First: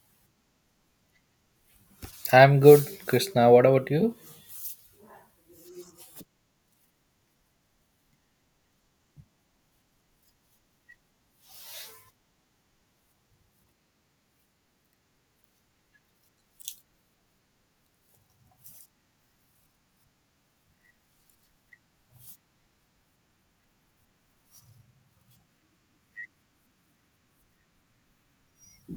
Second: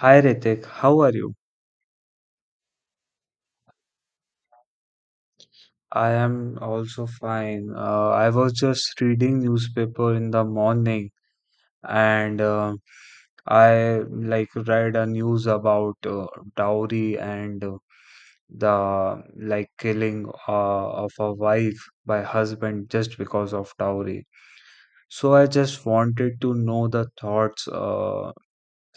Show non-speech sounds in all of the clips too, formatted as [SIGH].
Hi Ritik, how are you? I'm good, Krishna. What about you? I am also fine. I was just reading newspaper in the morning and I like read a news about dowry and the like killing of a wife by husband just because of dowry. So I just wanted to know the thoughts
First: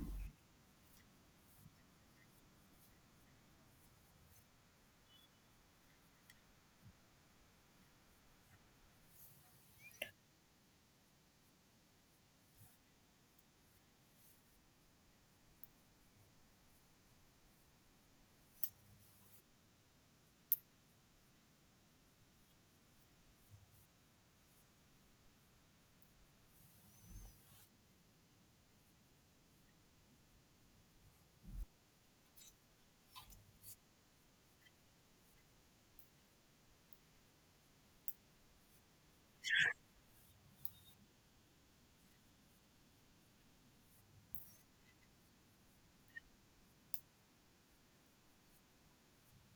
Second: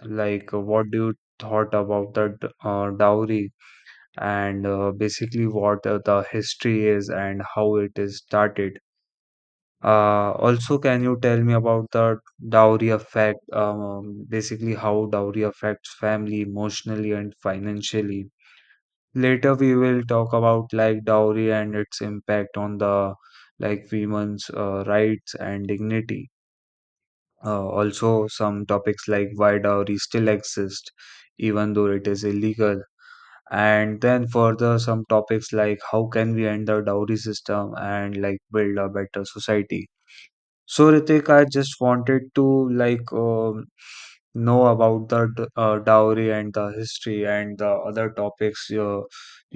like what do you thought about the dowry? And basically what the history is and how it is started. Also, can you tell me about the dowry effect? Basically, how dowry affects family emotionally and financially. Later, we will talk about like dowry and its impact on the like women's rights and dignity. Also, some topics like why dowry still exists, even though it is illegal, and then further some topics like how can we end the dowry system and like build a better society. So Ritik, I just wanted to like know about the dowry and the history and the other topics,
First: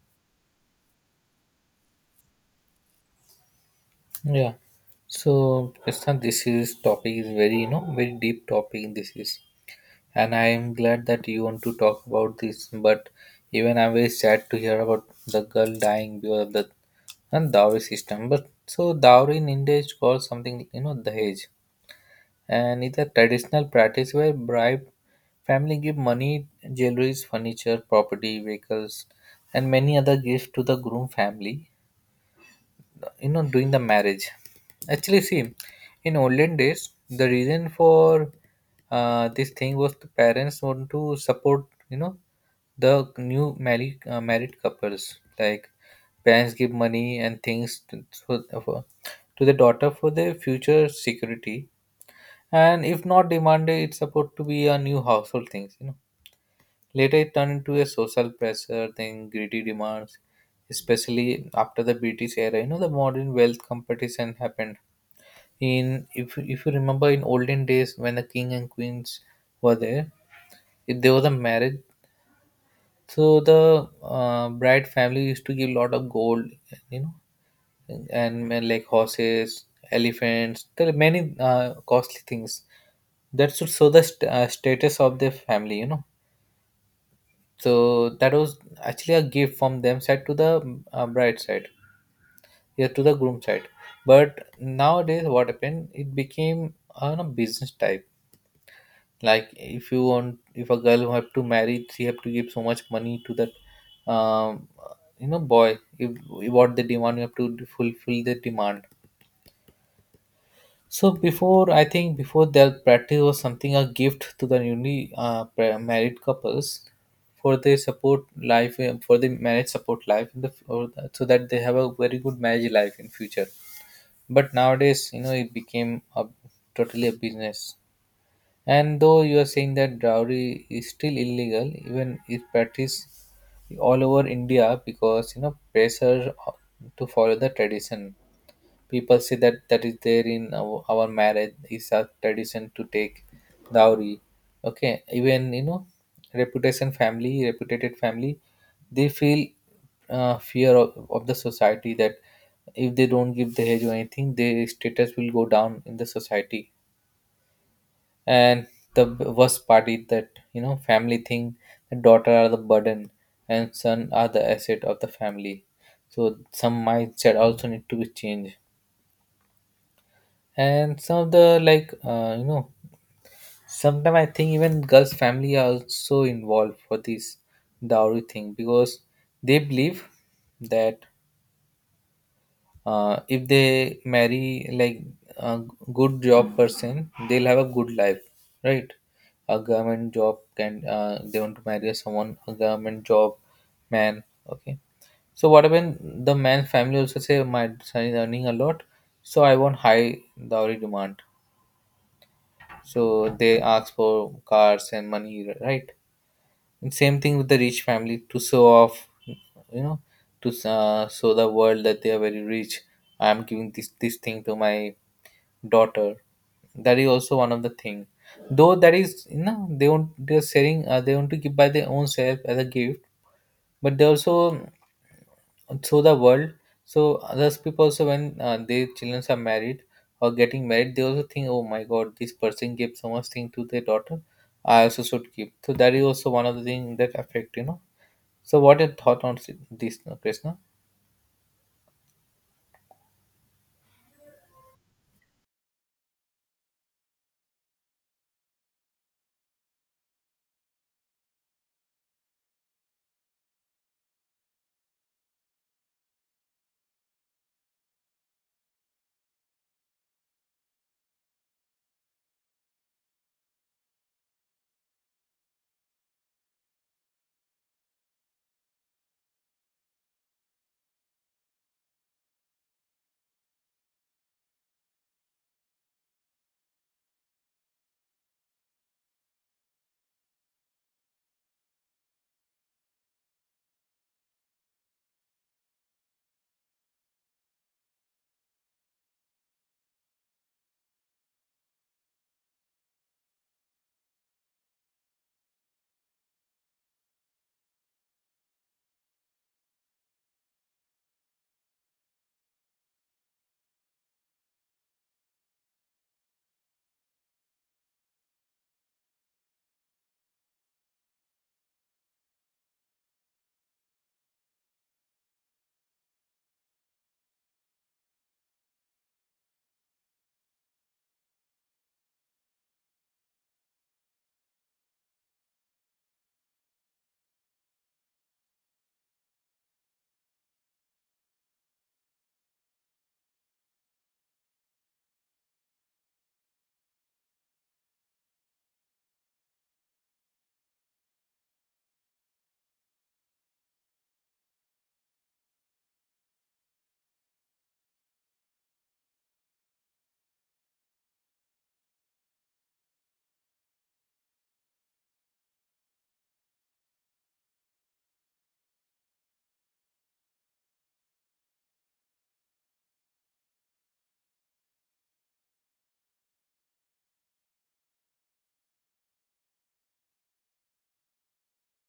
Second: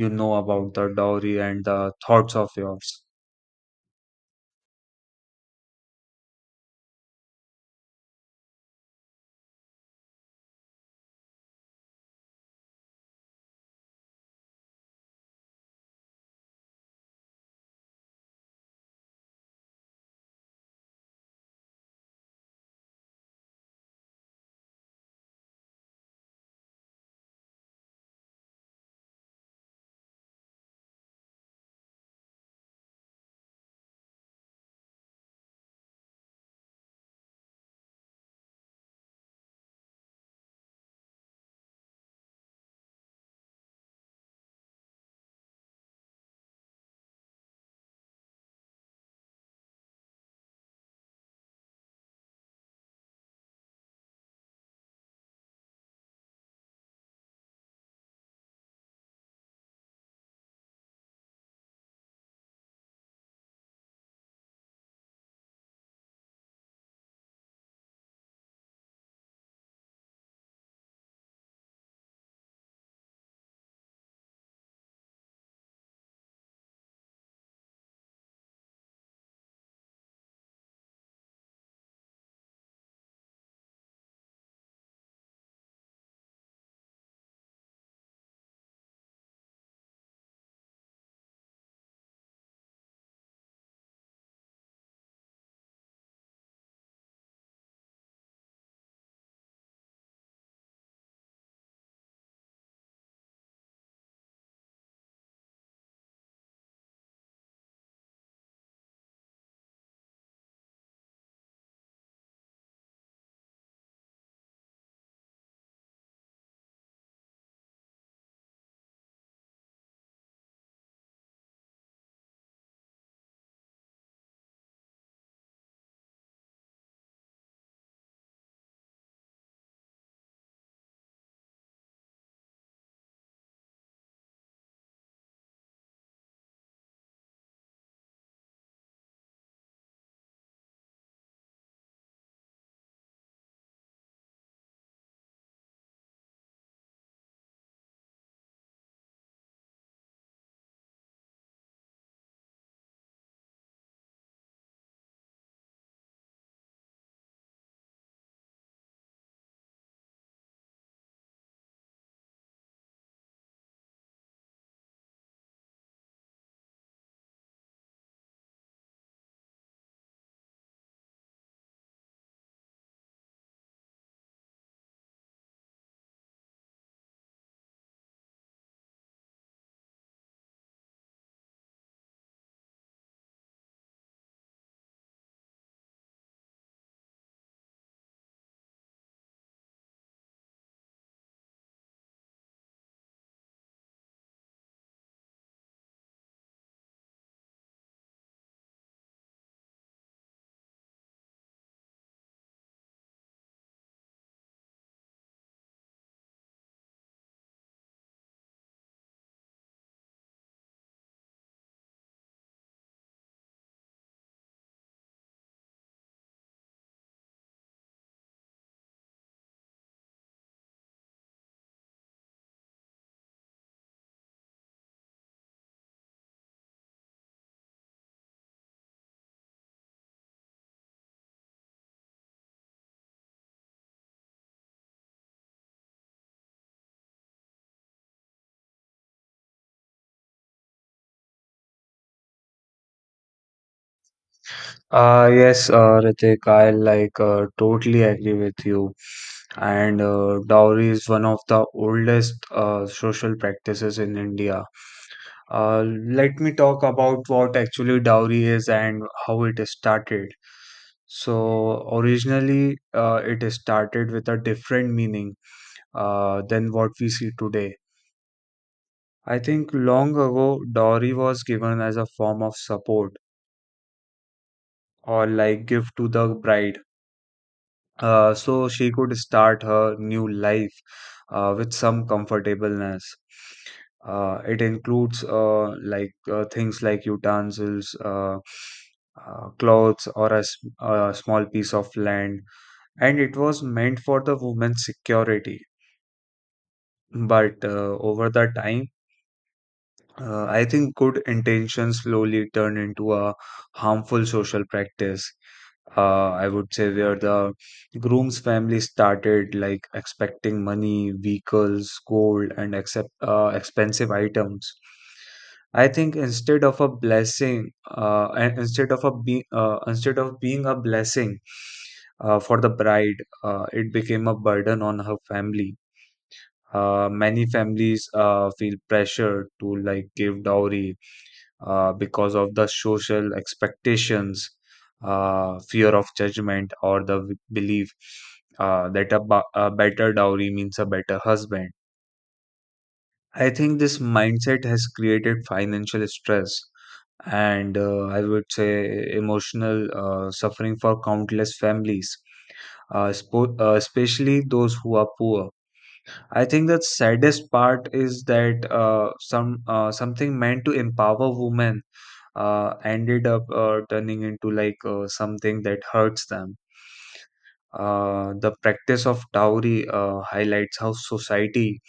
you know about the dowry and the thoughts of yours. Yeah. So, Krishna, this is topic is very very deep topic. And I am glad that you want to talk about this. But even I'm very sad to hear about the girl dying because of the and dowry system. But so dowry in India is called something dahej, and it's a traditional practice where bribe family give money, jewelries, furniture, property, vehicles, and many other gifts to the groom family doing the marriage, actually. See, in olden days, the reason for this thing was the parents want to support the new married married couples. Like parents give money and things to the daughter for their future security, and if not demanded, it's supposed to be a new household things, Later, it turned into a social pressure thing, greedy demands, especially after the British era. You know, the modern wealth competition happened. In if you remember, in olden days when the king and queens were there, if there was a marriage, so the bride family used to give a lot of gold, you know, and, and like horses, elephants, there are many costly things that should show the status of the family, you know. So that was actually a gift from them side to the bride side, yeah, to the groom side. But nowadays, what happened? It became a business type. Like if you want, if a girl have to marry, she have to give so much money to that, you know, boy. If what they demand, you have to fulfill the demand. So before, I think before that practice was something a gift to the newly married couples for their support life for the marriage support life in the or the- so that they have a very good marriage life in future. But nowadays, you know, it became a, totally a business. And though you are saying that dowry is still illegal, even if practiced all over India because you know pressure to follow the tradition, people say that that is there in our marriage is a tradition to take dowry. Okay, even you know reputation family, reputed family, they feel fear of the society that if they don't give the hedge or anything, their status will go down in the society. And the worst part is that you know family thing, the daughter are the burden and son are the asset of the family. So some mindset also need to be changed. And some of the like you know, sometimes I think even girls family are also involved for this dowry thing because they believe that if they marry like a good job person, they'll have a good life, right? A government job, can they want to marry someone a government job man. Okay, so what happened? The man's family also say my son is earning a lot, so I want high dowry demand. So they ask for cars and money, right? And same thing with the rich family to show off, you know, to show the world that they are very rich. I am giving this thing to my daughter. That is also one of the thing, though that is you know they want, they are sharing, they want to give by their own self as a gift, but they also through the world. So others people also when their children are married or getting married, they also think, oh my god, this person gave so much thing to their daughter. I also should give. So that is also one of the things that affect you know. So what your thought on this, Krishna? Yes, Ritik, I like totally agree with you, and dowry is one of the oldest social practices in India. Uh, Let me talk about what actually dowry is and how it started. So, originally, it started with a different meaning than what we see today. I think long ago, dowry was given as a form of support or like gift to the bride, so she could start her new life with some comfortableness. It includes things like utensils, clothes, or a small piece of land, and it was meant for the woman's security. But over the time, I think good intentions slowly turn into a harmful social practice. I would say where the groom's family started like expecting money, vehicles, gold, and expensive items. I think instead of a blessing, and instead of a be instead of being a blessing for the bride, it became a burden on her family. Many families feel pressure to like give dowry because of the social expectations, fear of judgment, or the belief that a better dowry means a better husband. I think this mindset has created financial stress and I would say emotional suffering for countless families, especially those who are poor. I think the saddest part is that something meant to empower women ended up turning into like something that hurts them. The practice of dowry highlights how society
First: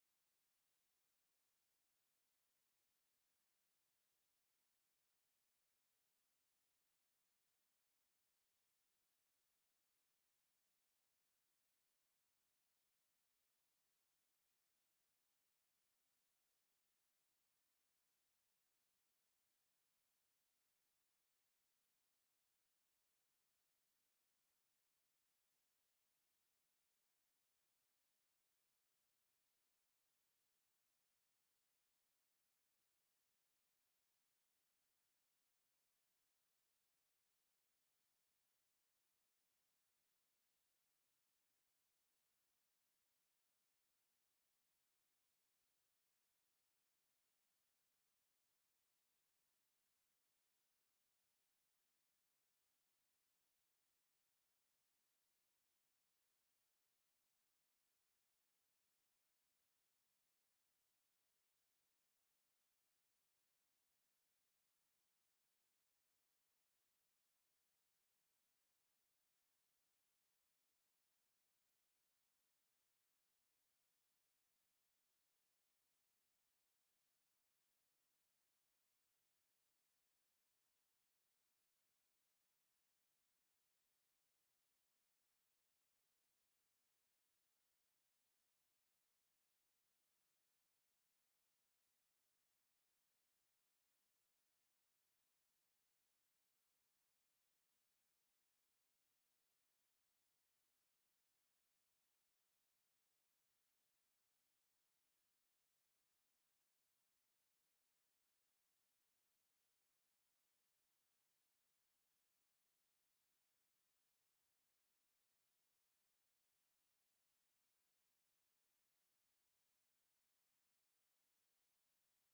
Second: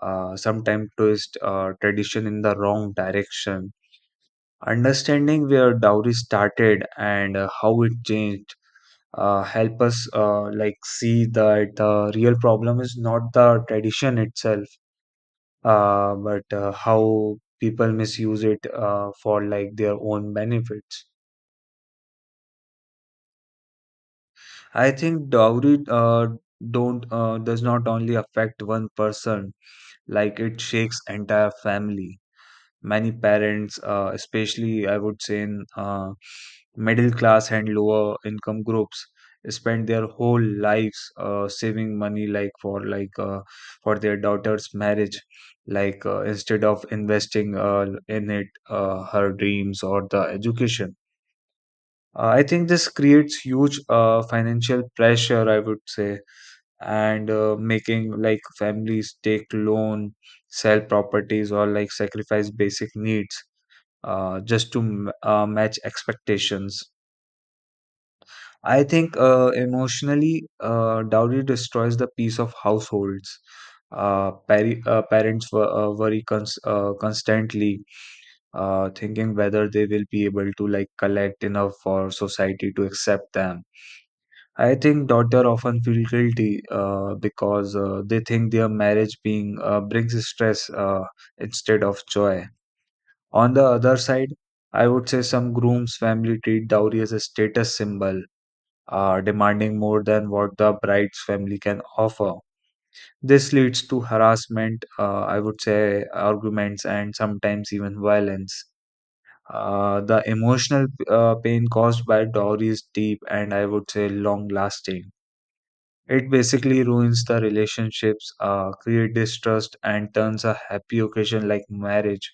sometimes twists tradition in the wrong direction. Understanding where dowry started and how it changed help us like see that the real problem is not the tradition itself, but how people misuse it for like their own benefits. I think dowry don't does not only affect one person, like it shakes entire family. Many parents, especially I would say in middle class and lower income groups, spend their whole lives saving money like for their daughter's marriage, instead of investing in it her dreams or the education. I think this creates huge financial pressure, I would say, and making like families take loan, sell properties, or like sacrifice basic needs, just to match expectations. I think emotionally, dowry destroys the peace of households, parents were worry, constantly thinking whether they will be able to like collect enough for society to accept them. I think daughter often feel guilty because they think their marriage being brings stress instead of joy. On the other side, I would say some groom's family treat dowry as a status symbol, demanding more than what the bride's family can offer. This leads to harassment, I would say arguments, and sometimes even violence. The emotional pain caused by dowry is deep and I would say long lasting. It basically ruins the relationships, create distrust, and turns a happy occasion like marriage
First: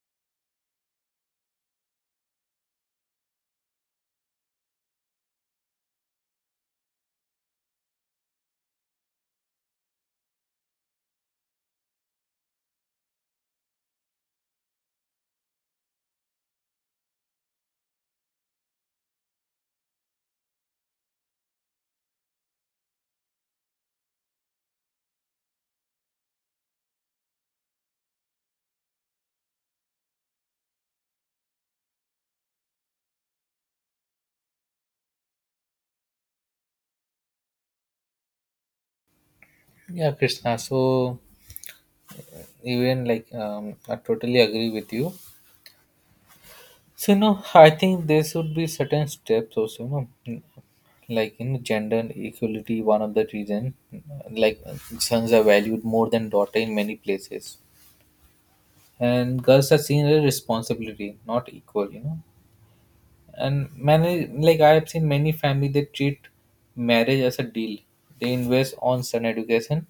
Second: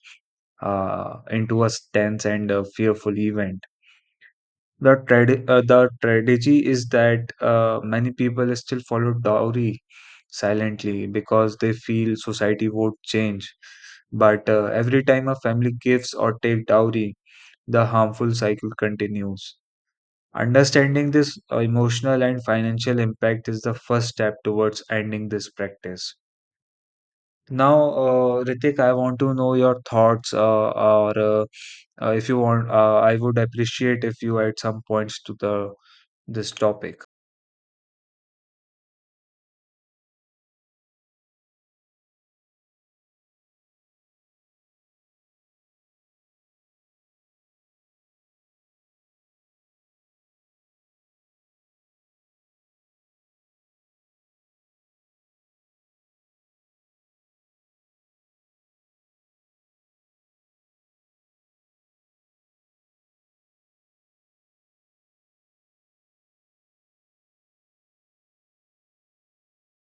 into a tense and a fearful event. The tragedy is that many people still follow dowry silently because they feel society won't change. But every time a family gives or takes dowry, the harmful cycle continues. Understanding this emotional and financial impact is the first step towards ending this practice. Now, Ritik, I want to know your thoughts, or if you want, I would appreciate if you add some points to the this topic. Yeah, Krishna. So even like I totally agree with you. So you know, I think there should be certain steps also. You know, like you know, gender equality, one of the reason. Like sons are valued more than daughter in many places, and girls are seen as a responsibility, not equal, you know. And many, like I have seen many family they treat marriage as a deal. They invest on son education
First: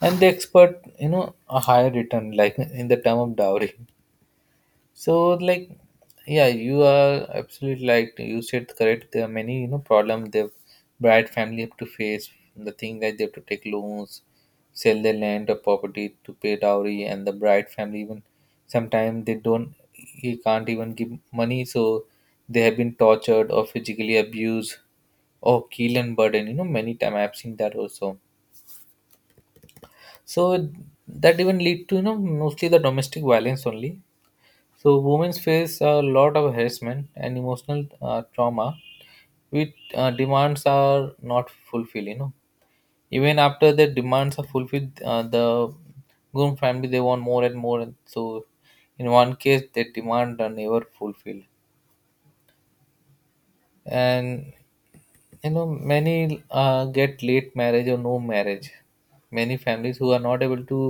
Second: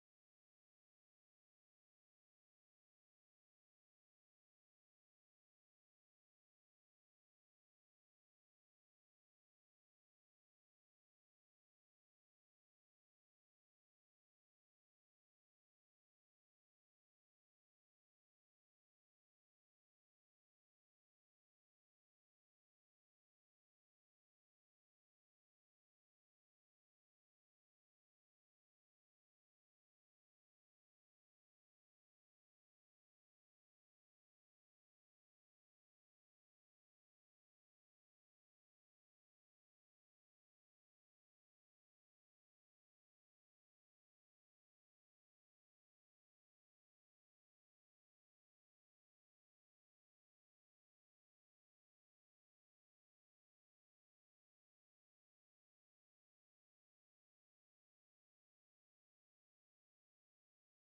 and they expect you know a higher return like in the term of dowry. So like, yeah, you are absolutely like you said correct. There are many, you know, problem the bride family have to face. The thing that they have to take loans, sell their land or property to pay dowry, and the bride family even sometimes they don't, he can't even give money, so they have been tortured or physically abused or killed and burdened. You know, many time I've seen that also. So that even lead to you know mostly the domestic violence only. So women face a lot of harassment and emotional trauma, which demands are not fulfilled. You know, even after the demands are fulfilled, the groom family they want more and more. And so, in one case, their demand are never fulfilled. And you know many get late marriage or no marriage. Many families who are not able to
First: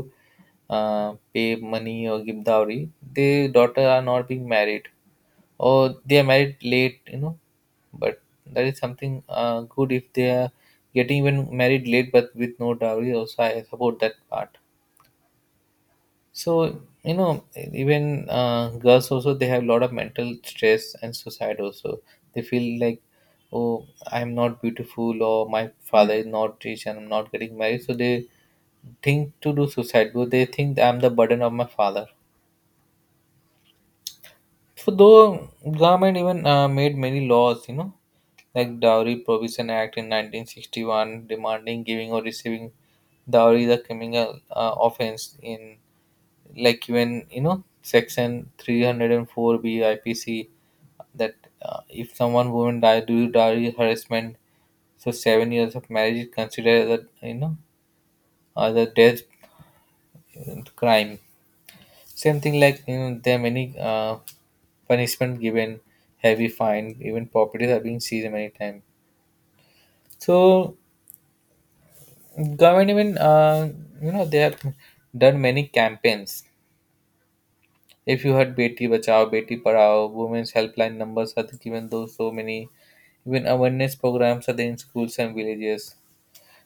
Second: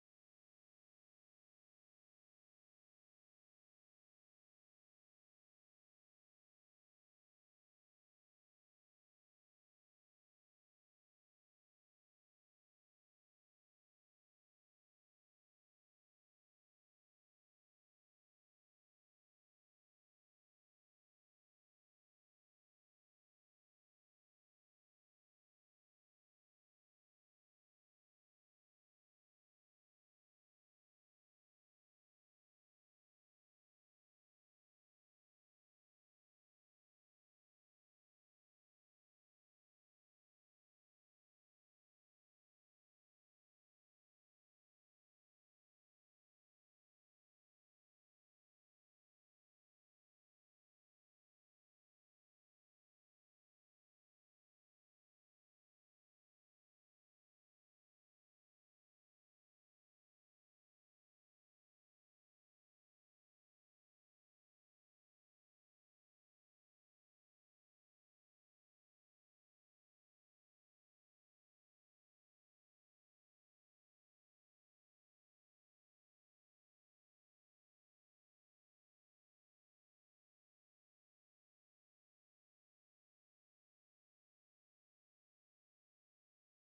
pay money or give dowry, their daughter are not being married or they are married late, you know. But that is something good if they are getting even married late but with no dowry, also I support that part. So you know, even girls also they have a lot of mental stress and suicide. Also, they feel like, oh, I'm not beautiful, or my father is not rich, and I'm not getting married. So they think to do suicide, but they think I'm the burden of my father. So though government even made many laws, you know, like Dowry Provision Act in 1961, demanding giving or receiving dowry is a criminal offense in like when you know section 304 BIPC, that if someone woman die due to dowry harassment, so 7 years of marriage is considered as a you know as a death crime. Same thing, like you know there are many punishment given, heavy fine, even properties are being seized many times. So government even you know they have done many campaigns. If you heard Beti Bachao, Beti Parao, women's helpline numbers are given though so many. Even awareness programs are there in schools and villages.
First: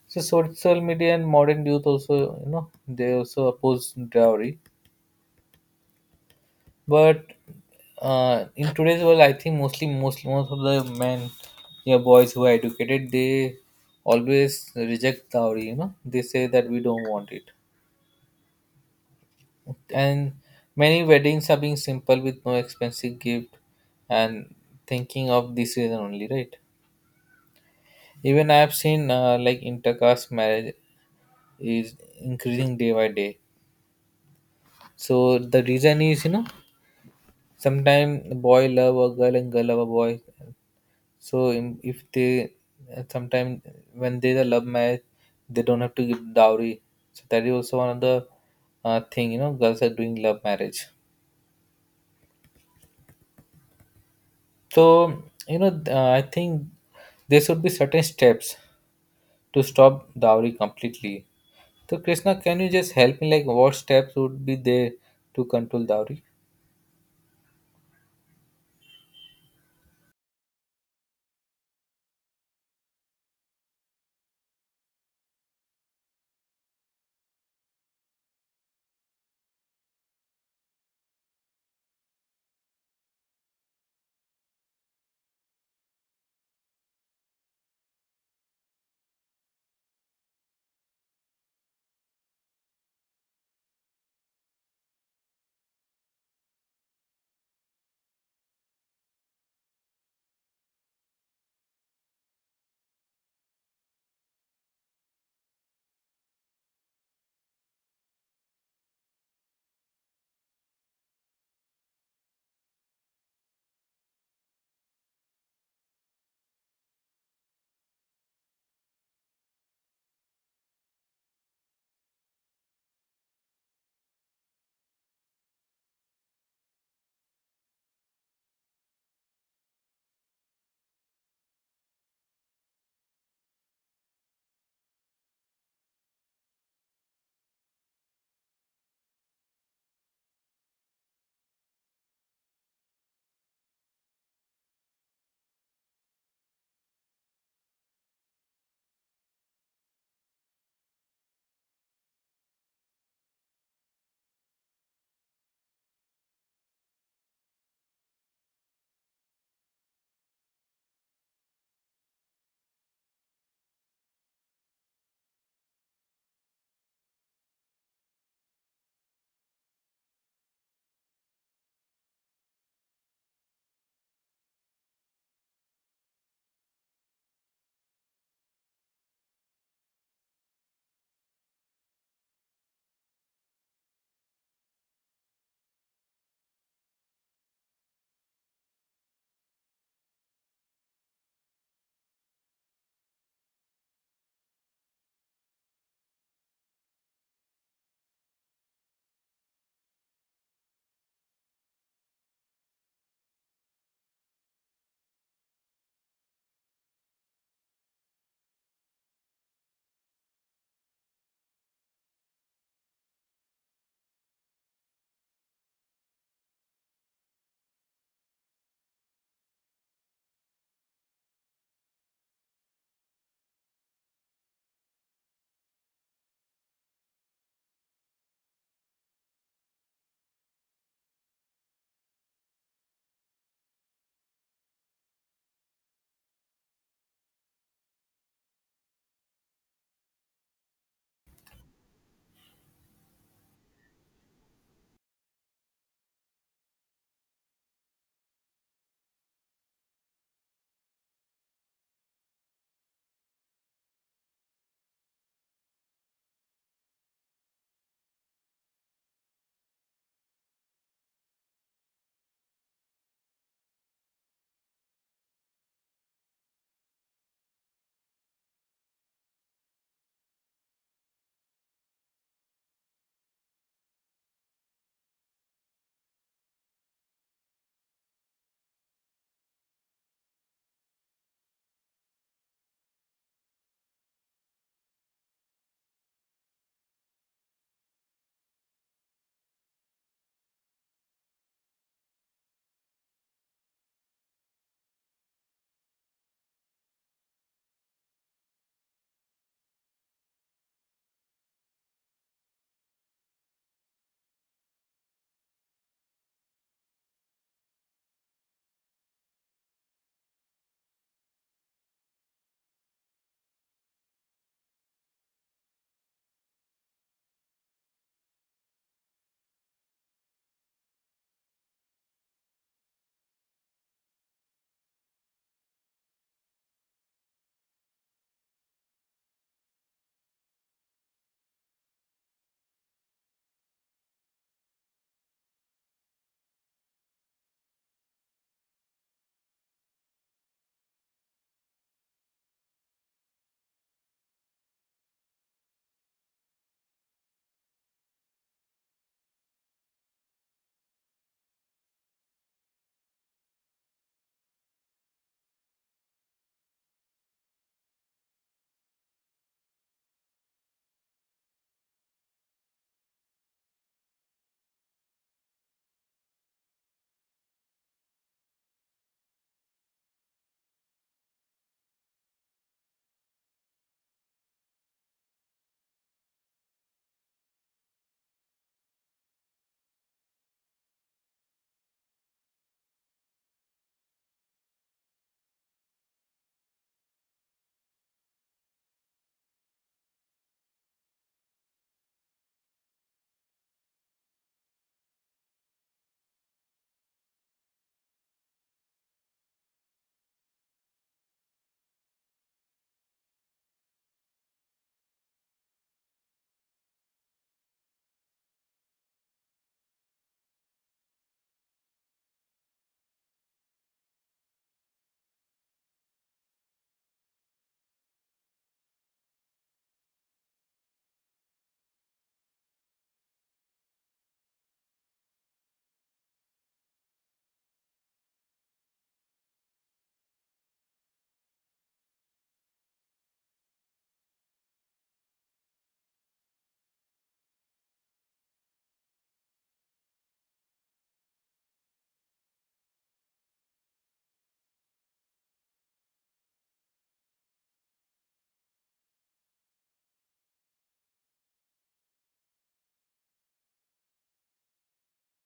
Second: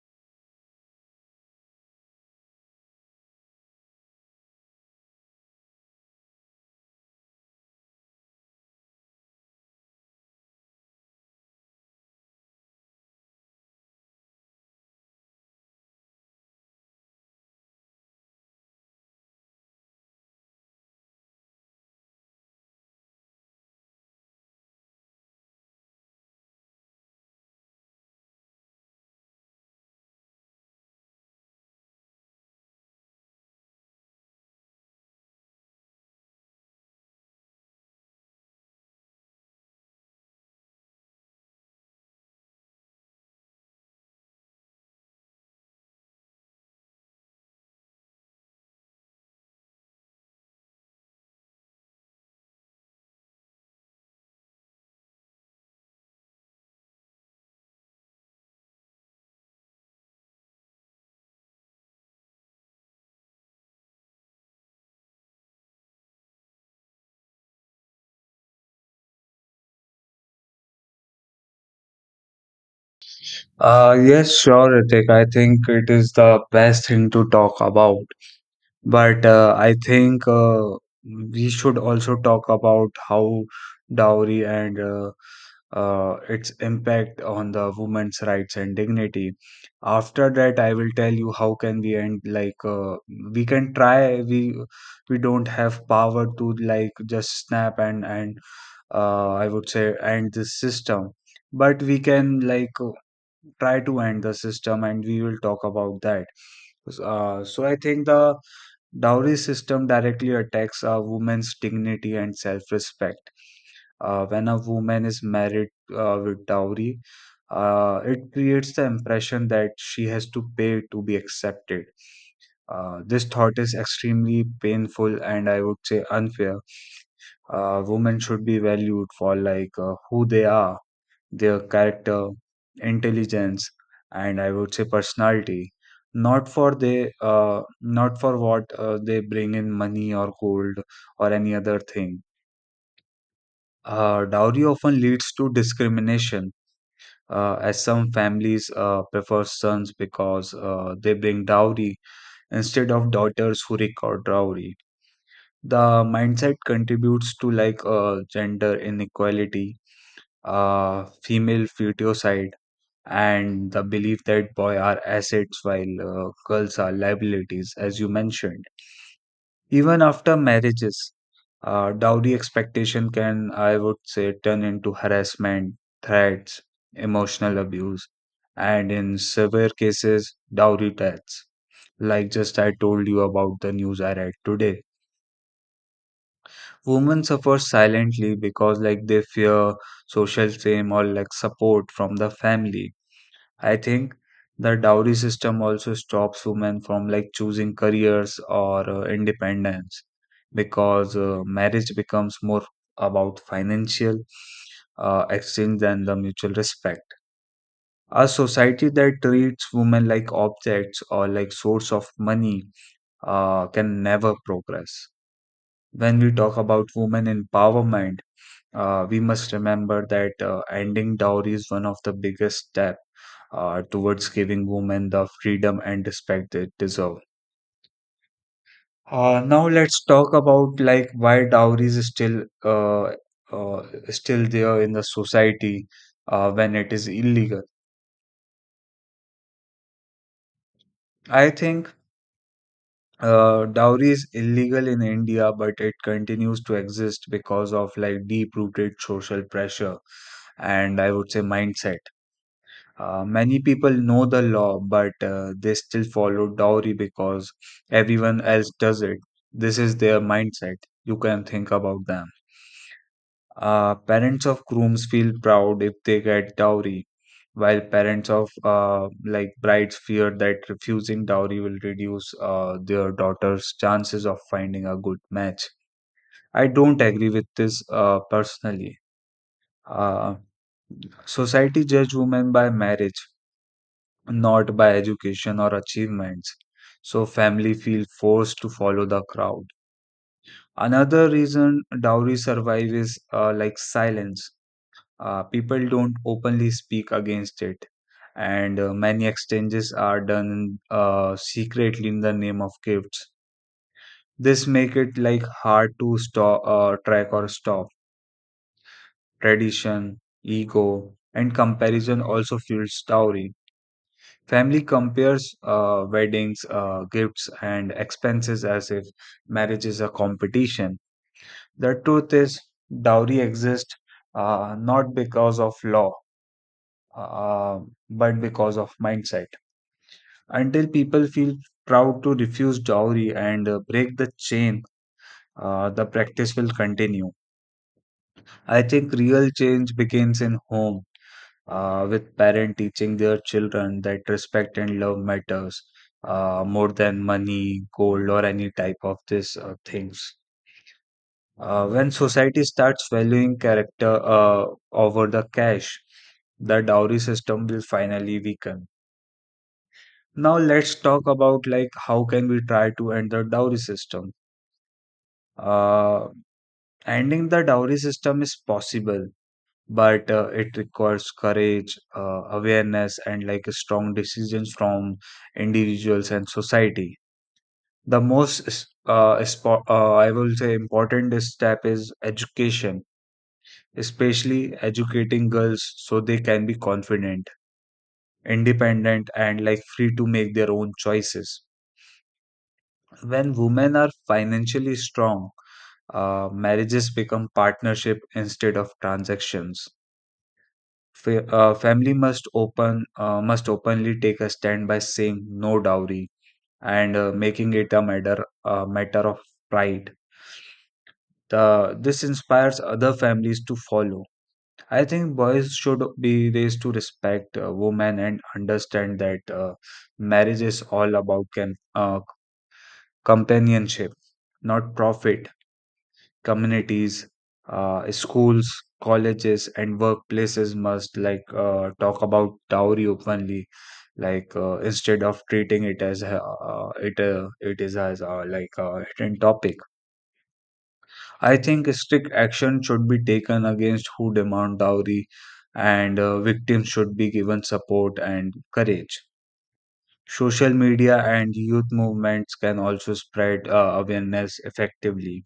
So social media and modern youth also, you know, they also oppose dowry. But in today's world, I think mostly most of the men, yeah, boys who are educated, they always reject dowry. You know, they say that we don't want it. And many weddings are being simple with no expensive gift and thinking of this reason only, right? Even I have seen like intercaste marriage is increasing day by day. So the reason is you know, sometimes boy love a girl and girl love a boy. So im- if they sometimes when there's a love marriage, they don't have to give dowry. So that is also one of the thing, you know, girls are doing love marriage. So, you know, I think there should be certain steps to stop dowry completely. So, Krishna, can you just help me? Like, what steps would be there to control dowry? Yes, sure, Ritik. I think it is the best thing to talk about. But I think we should also talk about how dowry and its impact on the women's rights and dignity. After that, I will tell you how can we end. Like we can try. We don't have power to like just snap and I would say end this system. But we can like try to end the system, and we will talk about that. So I think the dowry system directly attacks a woman's dignity and self-respect. When a woman is married with dowry, it creates the impression that she has to pay to be accepted. This thought is extremely painful and I would say unfair. Women should be valued for like who they are, their character, intelligence, and I would say personality, not for what they bring in money or gold or any other thing. Dowry often leads to discrimination, as some families prefer sons because they bring dowry instead of daughters who record dowry. The mindset contributes to like gender inequality, female feticide, and the belief that boy are assets while girls are liabilities, as you mentioned. Even after marriages, dowry expectation can, I would say, turn into harassment, threats, emotional abuse, and in severe cases, dowry tax. Like just I told you about the news I read today. Women suffer silently because like they fear social shame or like support from the family. I think the dowry system also stops women from like choosing careers or independence because marriage becomes more about financial exchange than the mutual respect. A society that treats women like objects or like source of money can never progress. When we talk about women empowerment, we must remember that ending dowry is one of the biggest step towards giving women the freedom and respect they deserve. Now let's talk about like why dowry is still uh, still there in the society when it is illegal. I think dowry is illegal in India, but it continues to exist because of like deep-rooted social pressure and I would say mindset. Many people know the law, but they still follow dowry because everyone else does it. This is their mindset. You can think about them. Parents of grooms feel proud if they get dowry, while parents of like brides fear that refusing dowry will reduce their daughter's chances of finding a good match. I don't agree with this personally. Uh, Society judge women by marriage, not by education or achievements. So family feel forced to follow the crowd. Another reason dowry survive is like silence. People don't openly speak against it, and many exchanges are done secretly in the name of gifts. This make it like hard to stop, track, or stop. Tradition, ego, and comparison also fuels dowry. Family compares weddings, gifts, and expenses as if marriage is a competition. The truth is, dowry exists not because of law, uh, but because of mindset. Until people feel proud to refuse dowry and break the chain, the practice will continue. I think real change begins in home, with parent teaching their children that respect and love matters more than money, gold, or any type of this things. When society starts valuing character over the cash, the dowry system will finally weaken. Now let's talk about like how can we try to end the dowry system. Uh, Ending the dowry system is possible, but it requires courage, awareness, and like strong decisions from individuals and society. The most I will say important step is education, especially educating girls so they can be confident, independent, and like free to make their own choices. When women are financially strong, marriages become partnership instead of transactions. Family must open must openly take a stand by saying no dowry and making it a matter of pride. This inspires other families to follow. I think boys should be raised to respect women and understand that marriage is all about companionship, not profit. Communities, schools, colleges, and workplaces must like talk about dowry openly, like instead of treating it as it is as like a hidden topic. I think strict action should be taken against who demand dowry, and victims should be given support and courage. Social media and youth movements can also spread awareness effectively.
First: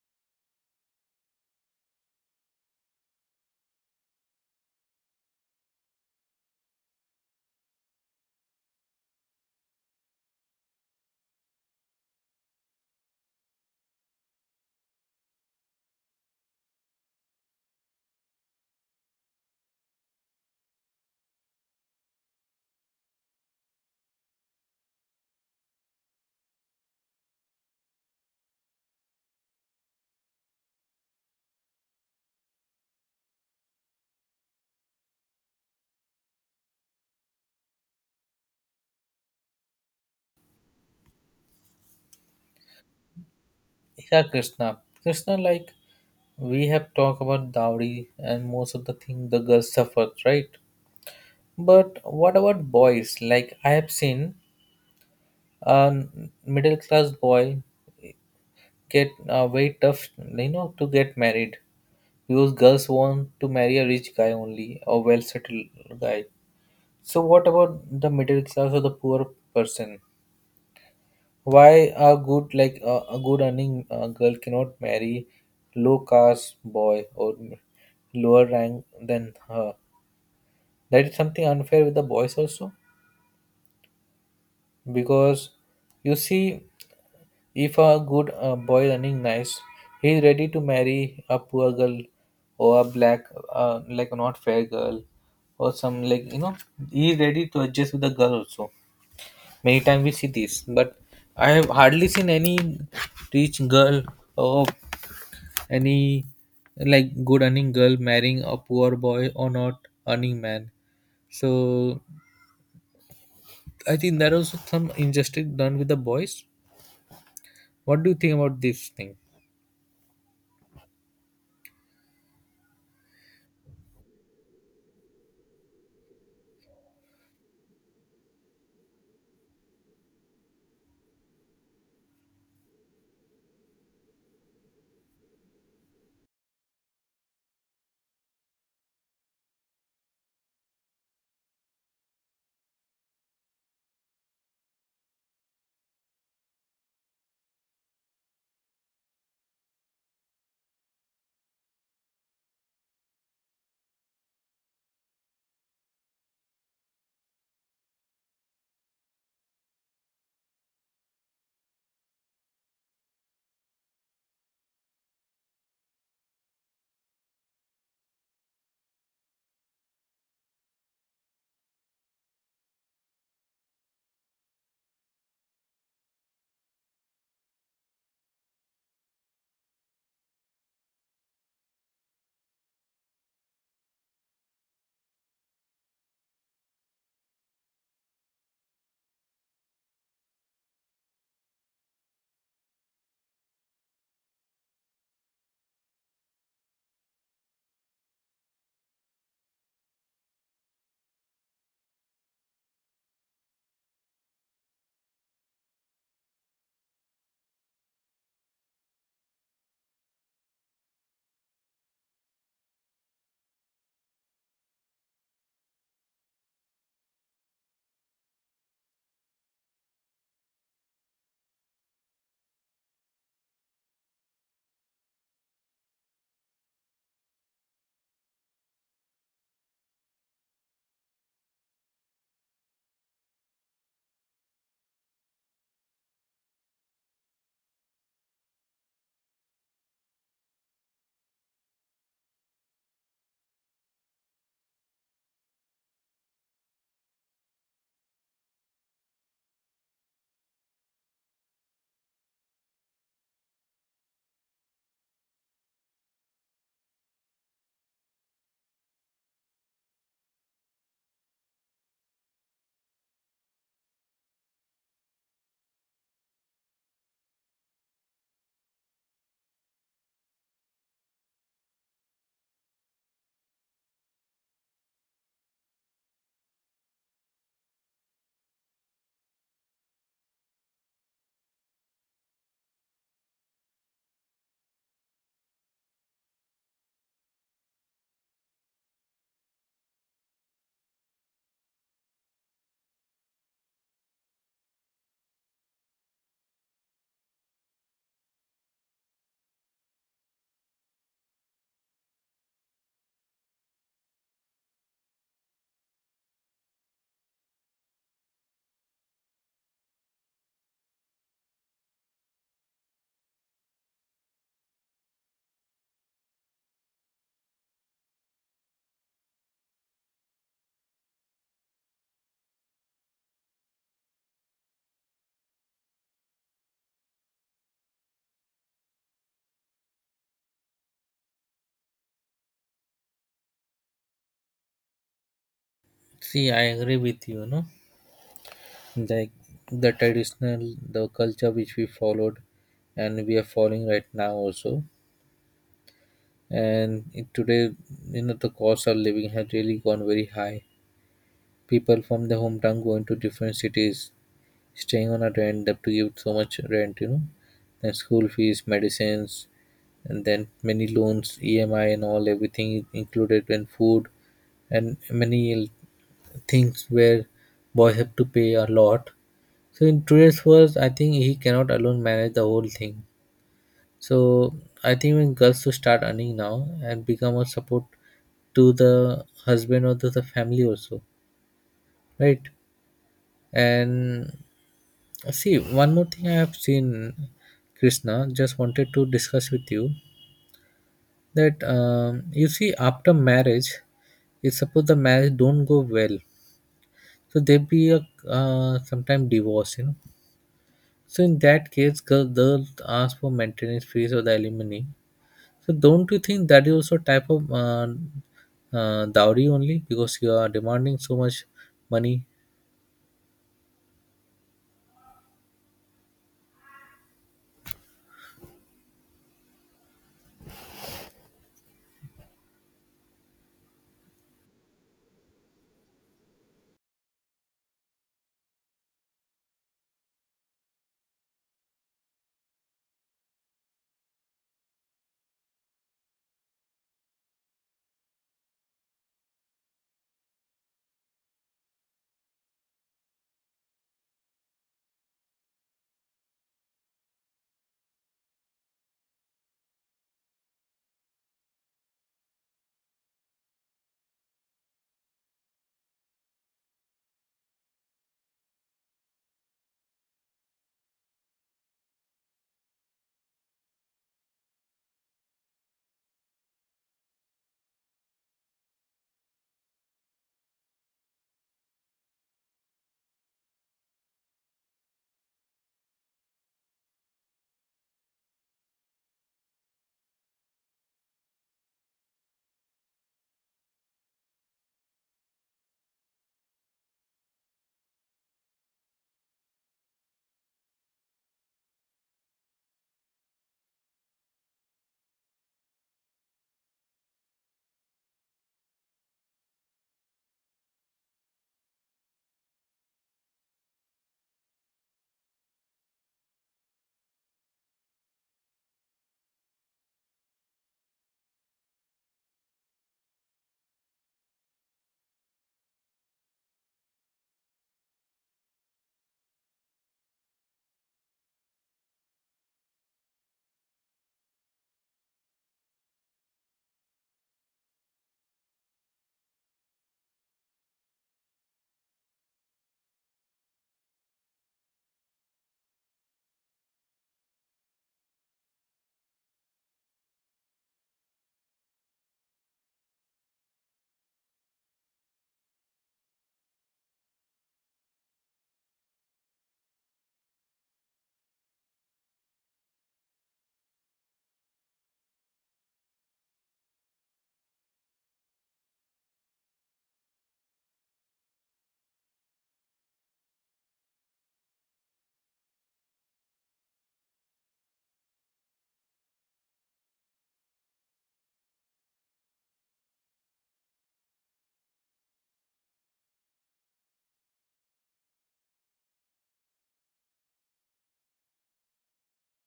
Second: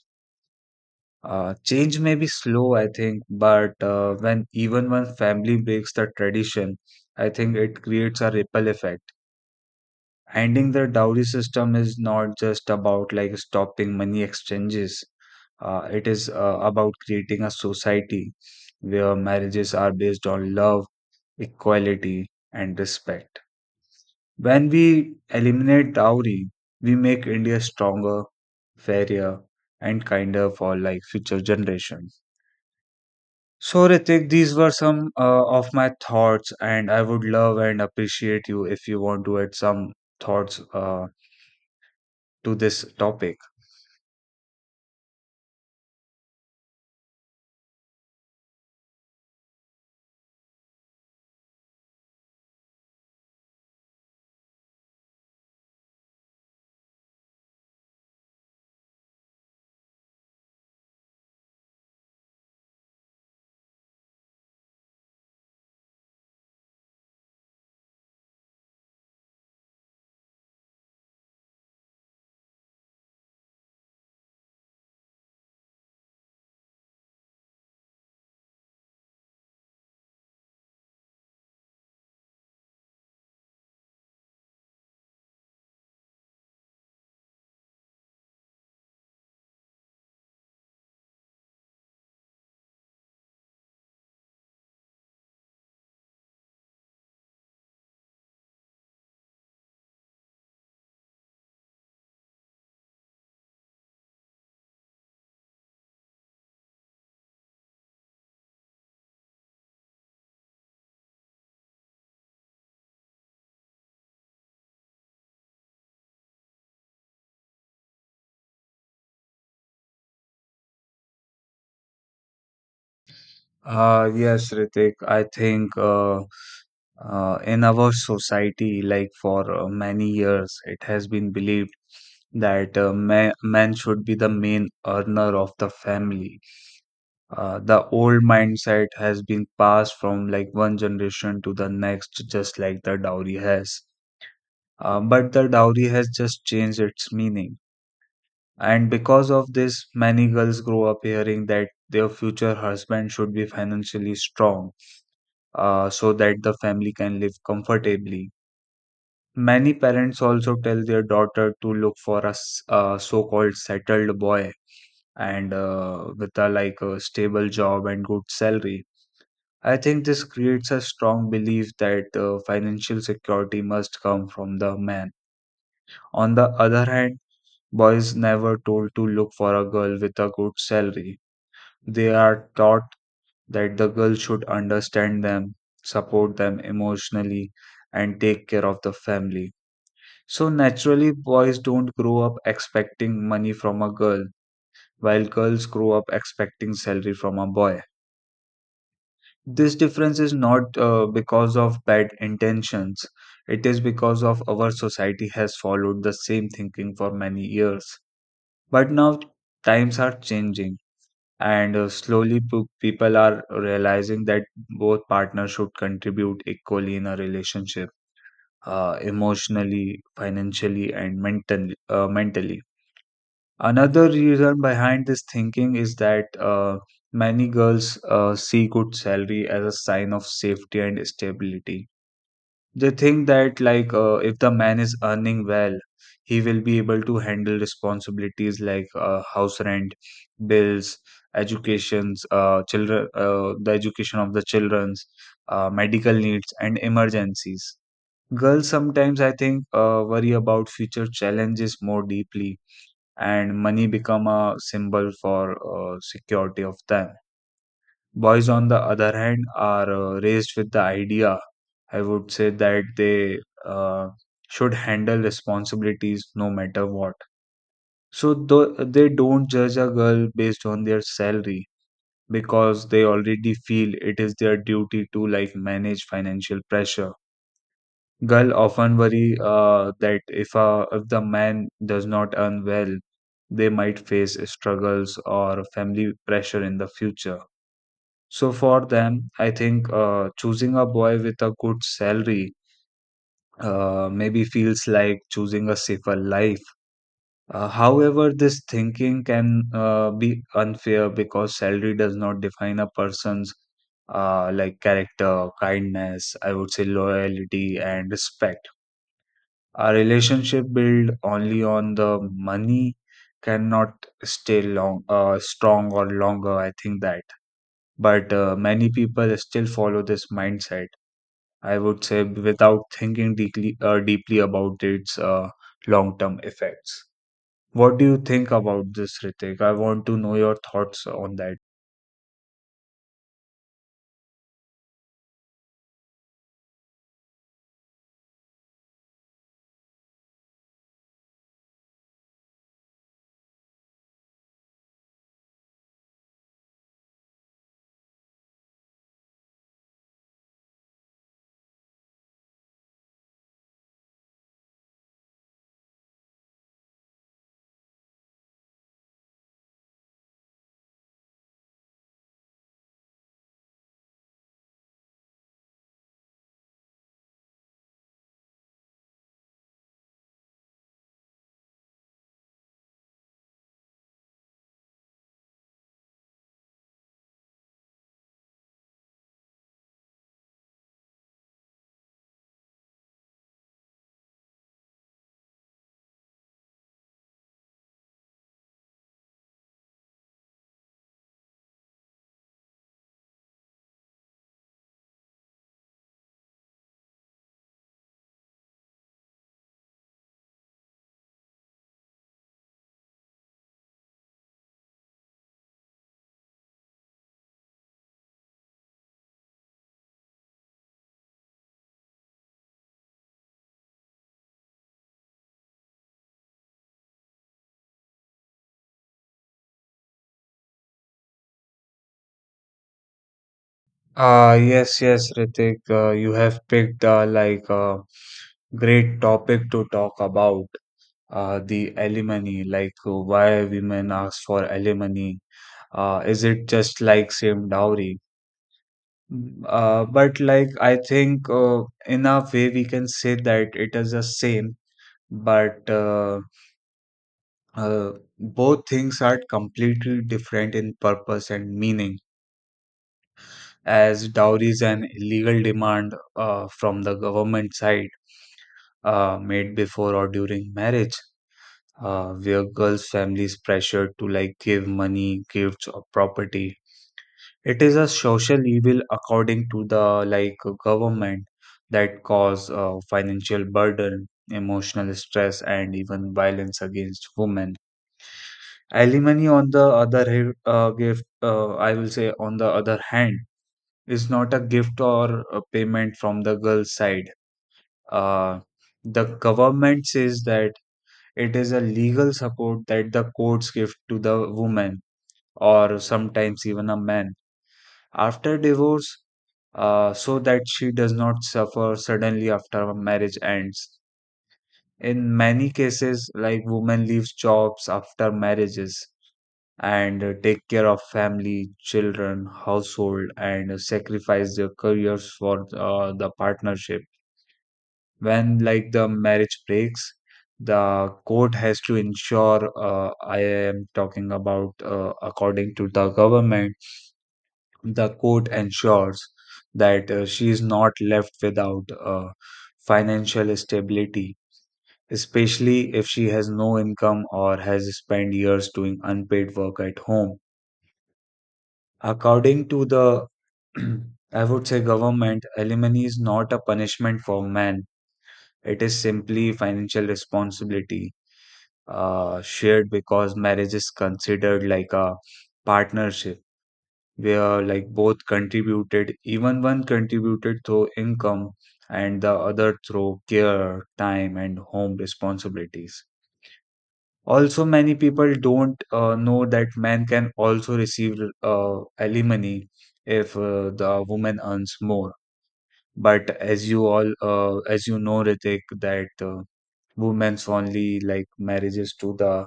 Change may be slow, I think, but when even when family breaks the tradition, I think it creates a ripple effect. Ending the dowry system is not just about like stopping money exchanges. It is about creating a society where marriages are based on love, equality, and respect. When we eliminate dowry, we make India stronger, fairer, and kinder for like future generations. So, Ritik, these were some of my thoughts, and I would love and appreciate you if you want to add some thoughts to this topic. Yeah, Krishna. Krishna, like, we have talked about dowry and most of the thing the girls suffer, right? But what about boys? Like, I have seen a middle class boy get very tough, you know, to get married because girls want to marry a rich guy only or well settled guy. So what about the middle class or the poor person? Why a good like a good earning girl cannot marry low caste boy or lower rank than her? That is something unfair with the boys also because you see, if a good boy running nice, he is ready to marry a poor girl or a black, like not fair girl, or some like you know he is ready to adjust with the girl also. Many times we see this, but I have hardly seen any rich girl or any like good earning girl marrying a poor boy or not earning man. So I think there was some injustice done with the boys. What do you think about this thing? Yes, Ritik, I think in our society, like for many years, it has been believed that ma man should be the main earner of the family. The old mindset has been passed from like one generation to the next, just like the dowry has. But the dowry has just changed its meaning. And because of this, many girls grow up hearing that their future husband should be financially strong so that the family can live comfortably. Many parents also tell their daughter to look for a so-called settled boy and with a like a stable job and good salary. I think this creates a strong belief that financial security must come from the man. On the other hand, boys never told to look for a girl with a good salary. They are taught that the girl should understand them, support them emotionally, and take care of the family. So naturally, boys don't grow up expecting money from a girl, while girls grow up expecting salary from a boy. This difference is not because of bad intentions, it is because of our society has followed the same thinking for many years. But now times are changing and slowly people are realizing that both partners should contribute equally in a relationship emotionally financially and mentally. Another reason behind this thinking is that many girls see good salary as a sign of safety and stability. They think that like if the man is earning well, he will be able to handle responsibilities like house rent, bills, educations, the education of the children's, medical needs, and emergencies. Girls sometimes I think worry about future challenges more deeply, and money become a symbol for security of them. Boys, on the other hand, are raised with the idea, I would say, that they uh, should handle responsibilities no matter what. So they don't judge a girl based on their salary because they already feel it is their duty to like manage financial pressure. Girl often worry that if the man does not earn well, they might face struggles or family pressure in the future. So for them, I think choosing a boy with a good salary maybe feels like choosing a safer life. However, this thinking can be unfair because salary does not define a person's like character, kindness, I would say loyalty and respect. A relationship built only on the money cannot stay long, strong or longer. I think that, but many people still follow this mindset I would say, without thinking deeply about its long term effects. What do you think about this, Ritik? I want to know your thoughts on that. See, I agree with you, no? Like, the traditional, the culture which we followed, and we are following right now also. And today, you know, the cost of living has really gone very high. People from the hometown going to different cities, staying on a rent, they have to give so much rent, you know. Then school fees, medicines, and then many loans, emi and all, everything included, and food, and many things where boys have to pay a lot. So in today's world, I think he cannot alone manage the whole thing. So I think when girls to start earning now and become a support to the husband or to the family also, right? And see, one more thing I have seen, Krishna, just wanted to discuss with you that you see, after marriage, if suppose the marriage don't go well, so there be a sometime divorce, you know. So in that case, girls ask for maintenance fees or the alimony. So don't you think that is also type of dowry only because you are demanding so much money? Ah yes, yes, Ritik, you have picked like a great topic to talk about the alimony, like why women ask for alimony. Is it just like same dowry? Mm. But like I think in a way we can say that it is the same. But uh, both things are completely different in purpose and meaning, as dowry is an illegal demand from the government side made before or during marriage, where girls' families pressured to like give money, gifts, or property. It is a social evil according to the like government that cause financial burden, emotional stress, and even violence against women. Alimony, on the other hand, I will say, on the other hand, is not a gift or a payment from the girl's side. Uh, the government says that it is a legal support that the courts give to the woman or sometimes even a man after divorce, so that she does not suffer suddenly after a marriage ends. In many cases, like women leaves jobs after marriages and take care of family, children, household, and sacrifice their careers for the partnership. When like the marriage breaks, the court has to ensure. I am talking about according to the government, the court ensures that she is not left without financial stability. Especially if she has no income or has spent years doing unpaid work at home. According to the [CLEARS THROAT] I would say, government, alimony is not a punishment for man. It is simply financial responsibility shared because marriage is considered like a partnership where like both contributed, even one contributed through income and the other through care, time, and home responsibilities. Also, many people don't know that men can also receive alimony if the woman earns more. But as you all, as you know, Ritik, that women's only like marriages to the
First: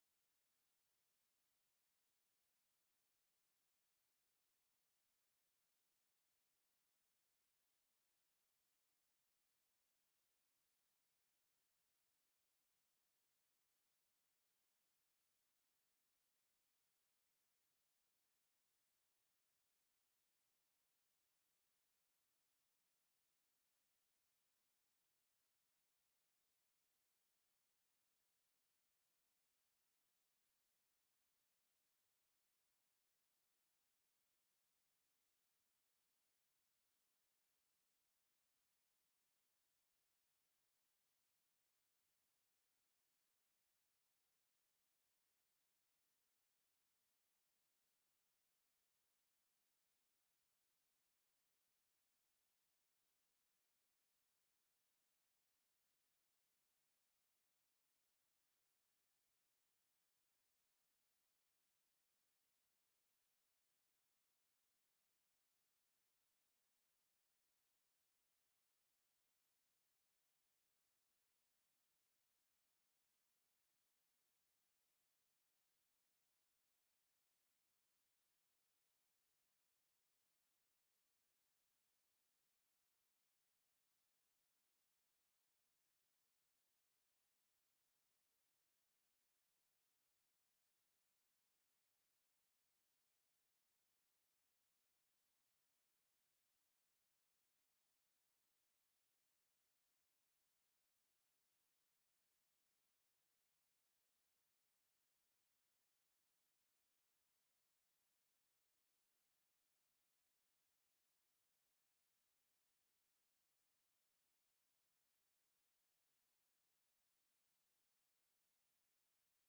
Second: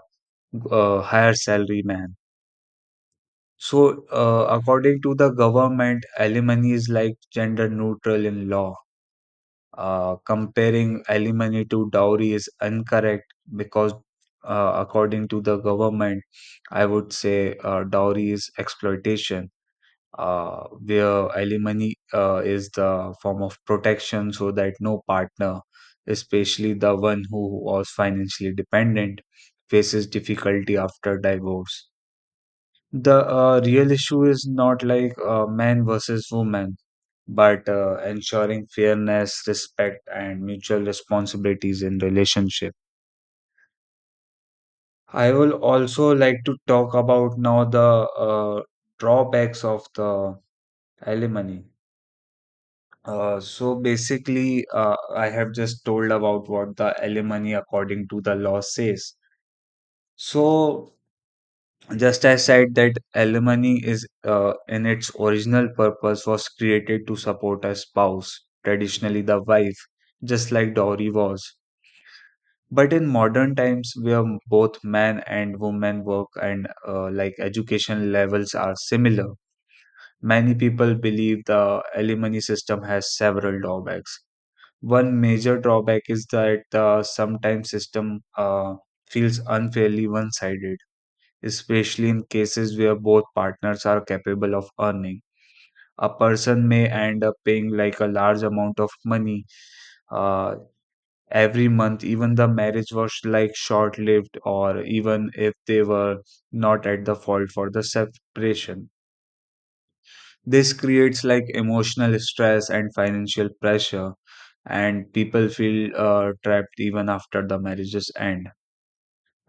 higher salary man. So, according to the government, alimony is like gender neutral in law. Comparing alimony to dowry is incorrect because, according to the government, I would say dowry is exploitation, where alimony is the form of protection so that no partner, especially the one who was financially dependent, faces difficulty after divorce. The real issue is not like men versus women, but ensuring fairness, respect, and mutual responsibilities in relationship. I will also like to talk about now the uh, drawbacks of the alimony. So basically, I have just told about what the alimony according to the law says. So just as said that alimony is in its original purpose was created to support a spouse, traditionally the wife, just like dowry was. But in modern times, where both men and women work and like education levels are similar, many people believe the alimony system has several drawbacks. One major drawback is that the sometimes system feels unfairly one-sided especially in cases where both partners are capable of earning. A person may end up paying like a large amount of money uh, every month, even the marriage was like short lived, or even if they were not at the fault for the separation. This creates like emotional stress and financial pressure, and people feel trapped even after the marriages end.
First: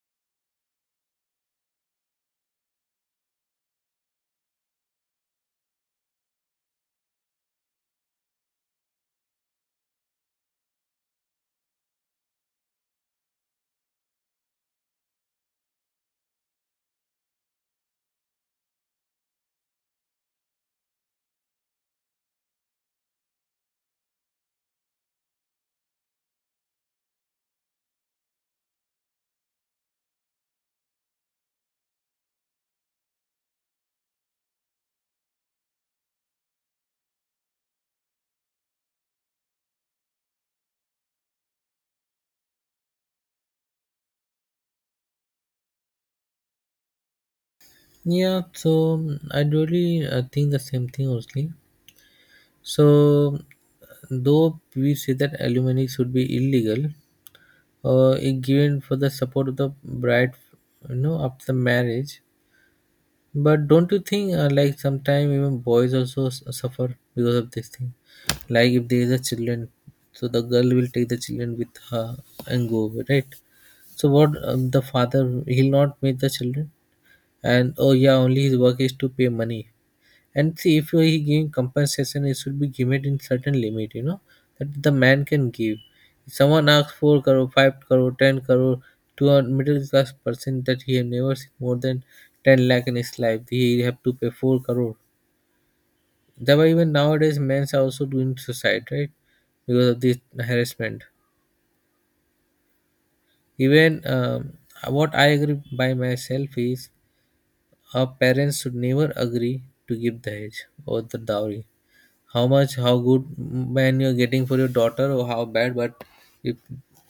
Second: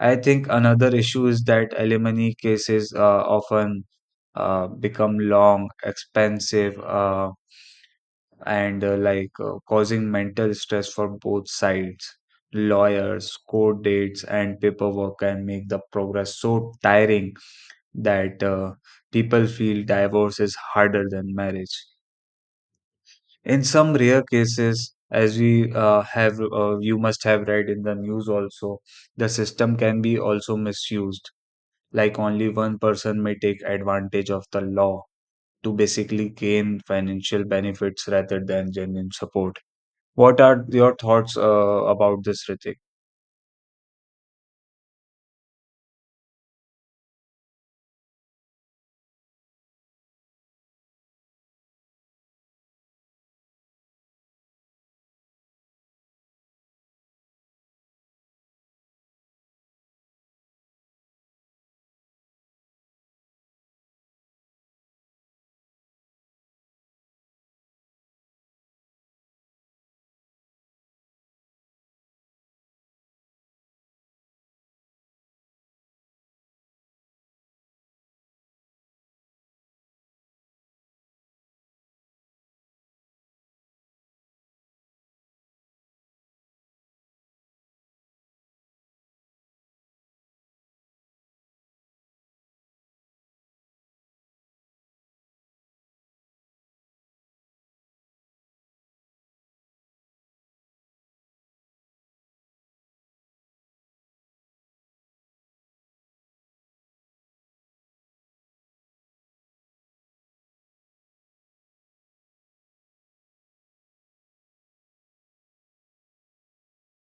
I think another issue is that alimony cases often become long, expensive, and causing mental stress for both sides. Lawyers, court dates, and paperwork can make the progress so tiring that people feel divorce is harder than marriage. In some rare cases, as we you must have read in the news also, the system can be also misused. Like only one person may take advantage of the law to basically gain financial benefits rather than genuine support. What are your thoughts about this, Ritik? Yeah, so I really think the same thing only. So, though we say that alimony should be illegal, it given for the support of the bride, you know, after marriage. But don't you think, like, sometimes even boys also suffer because of this thing? Like, if there is a children, so the girl will take the children with her and go away, right? So, what the father, he'll not meet the children, and oh, yeah, only his work is to pay money. And see, if he giving compensation, it should be given in certain limit, you know, that the man can give. If someone asks 4 crore, 5 crore, 10 crore to a middle class person that he have never seen more than 10 lakh in his life, he have to pay 4 crore. That's why even nowadays men are also doing suicide, right? Because of this harassment. Even what I agree by myself is, our parents should never agree to give the age or the dowry. How much, how good man you're getting for your daughter or how bad. But if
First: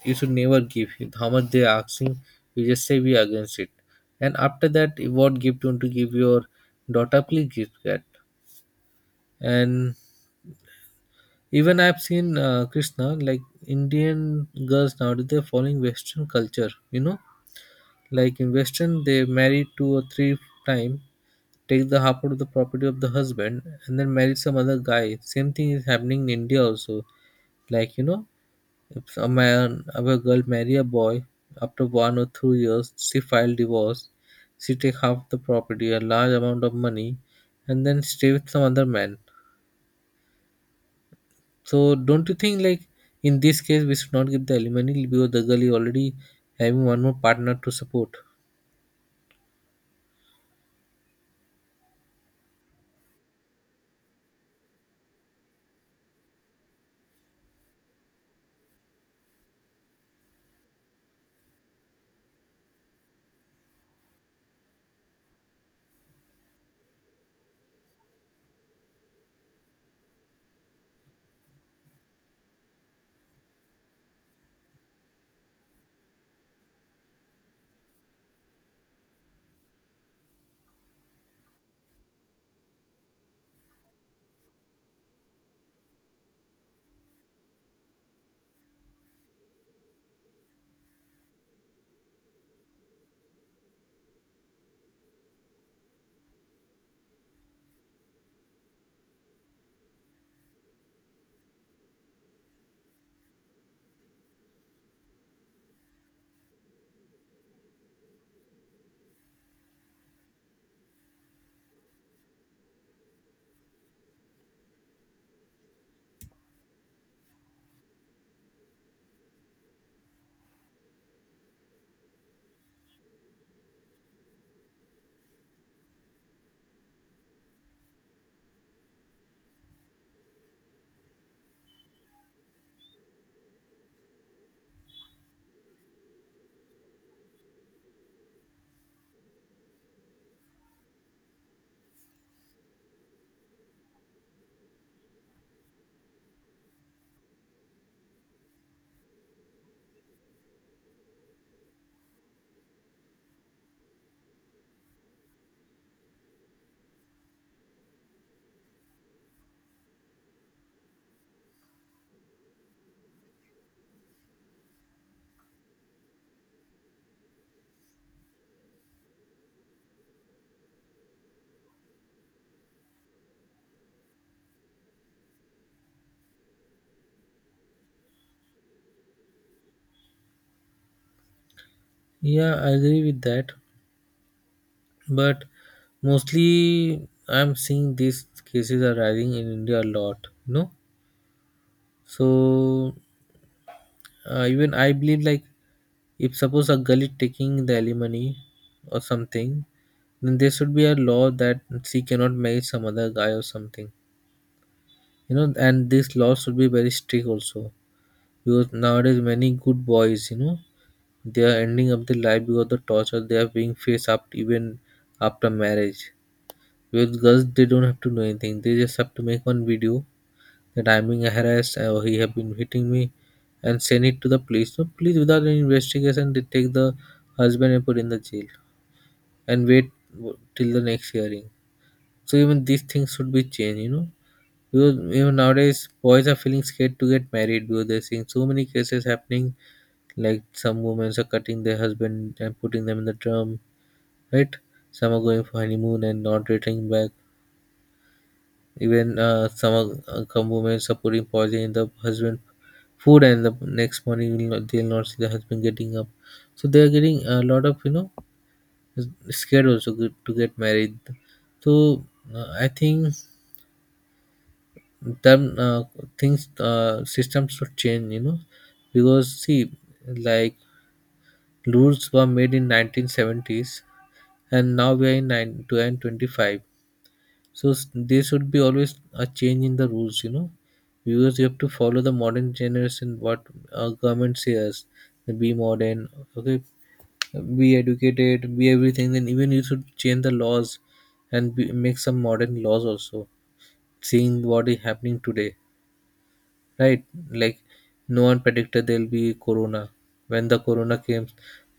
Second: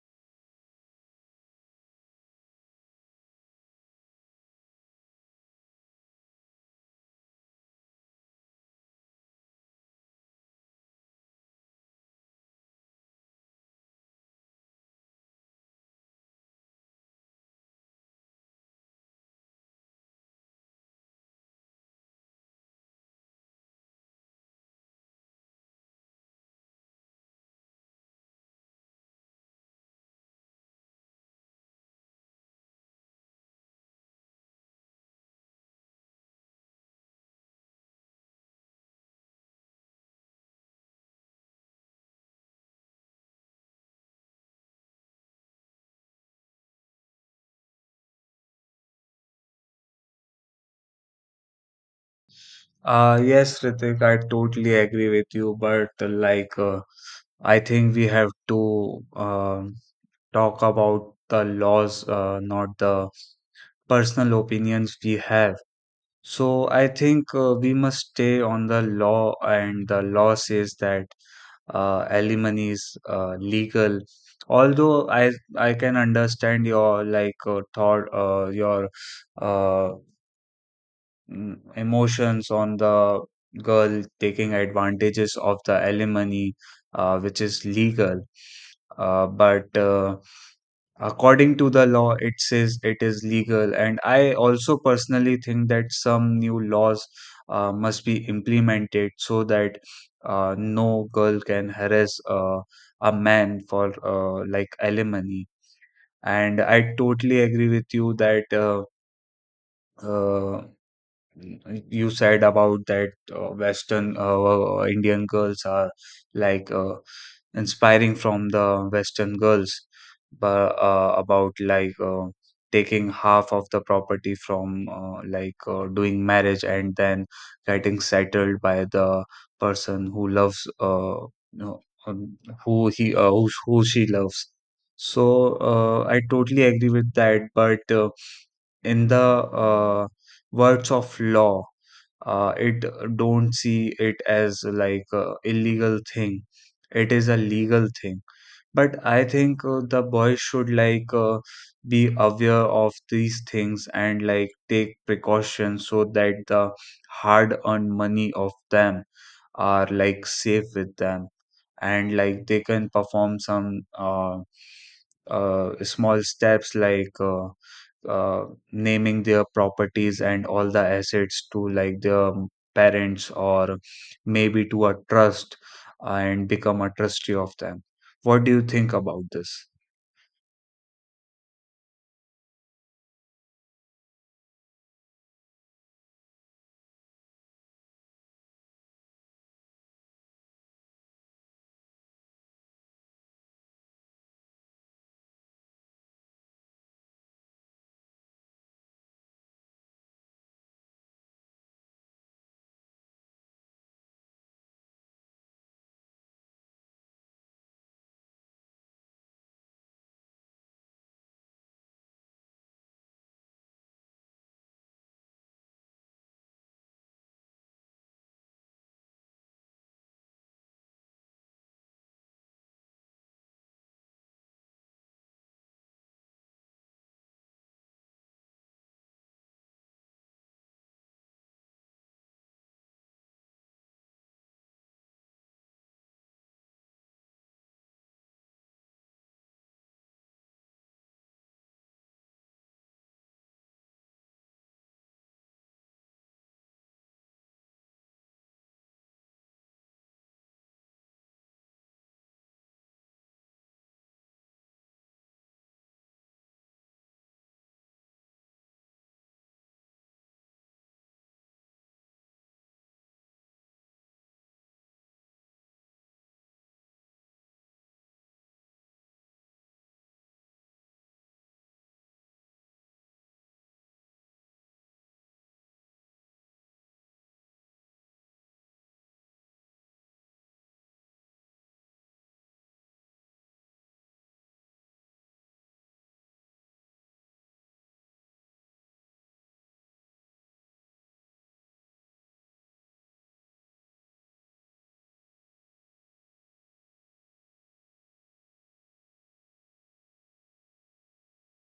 you should never give. If how much they're asking, you just say we are against it. And after that, what gift you want to give your daughter, please give that. And even I've seen, Krishna, like, Indian girls nowadays, they're following Western culture, you know. Like in Western, they marry two or three time, take the half out of the property of the husband, and then marry some other guy. Same thing is happening in India also, like, you know. If a man or a girl marry a boy, after 1 or 2 years, she file divorce. She take half the property, a large amount of money, and then stay with some other man. So don't you think, like, in this case we should not give the alimony because the girl is already having one more partner to support? Yes, Ritik, I totally agree with you, but I think we have to talk about the laws, not the personal opinions we have. So I think we must stay on the law, and the law says that alimony is legal. Although I can understand your like uh, emotions on the girl taking advantages of the alimony, which is legal. But according to the law, it says it is legal. And I also personally think that some new laws must be implemented so that no girl can harass a man for like alimony. And I totally agree with you that. Uh, You said about that Western Indian girls are like inspiring from the Western girls, but about like taking half of the property from like doing marriage and then getting settled by the person who loves you know, um, who who she loves. So I totally agree with that, but. In the uh, works of law it don't see it as like a illegal thing, it is a legal thing, but I think the boys should like be aware of these things and like take precautions so that the hard earned money of them are like safe with them and like they can perform some small steps like uh, naming their properties and all the assets to like their parents or maybe to a trust and become a trustee of them. What do you think about this? Yeah, I agree with that. But mostly I'm seeing these cases are rising in India a lot. You know, so even I believe, like, if suppose a girl is taking the alimony or something, then there should be a law that she cannot marry some other guy or something, you know. And this law should be very strict also, because nowadays many good boys, you know, they are ending up their life because of the torture they are being faced up, even after marriage with girls. They don't have to do anything, they just have to make one video that I'm being harassed or he have been hitting me, and send it to the police. So police, without any investigation, they take the husband and put in the jail and wait till the next hearing. So even these things should be changed, you know. Because even nowadays boys are feeling scared to get married, because they're seeing so many cases happening, like some women are cutting their husband and putting them in the drum, right? Some are going for honeymoon and not returning back. Even some are, some women are putting poison in the husband food, and the next morning will not, they'll not see the husband getting up. So they are getting a lot of, you know, scared also good to get married. So, I think them things systems should change, you know. Because see, like, rules were made in 1970s and now we are in 9 2025. So, there should be always a change in the rules, you know. Because you have to follow the modern generation. What government says, be modern, okay, be educated, be everything, then even you should change the laws and be, make some modern laws also. Seeing what is happening today, right? Like, no one predicted there'll be corona. When the corona came,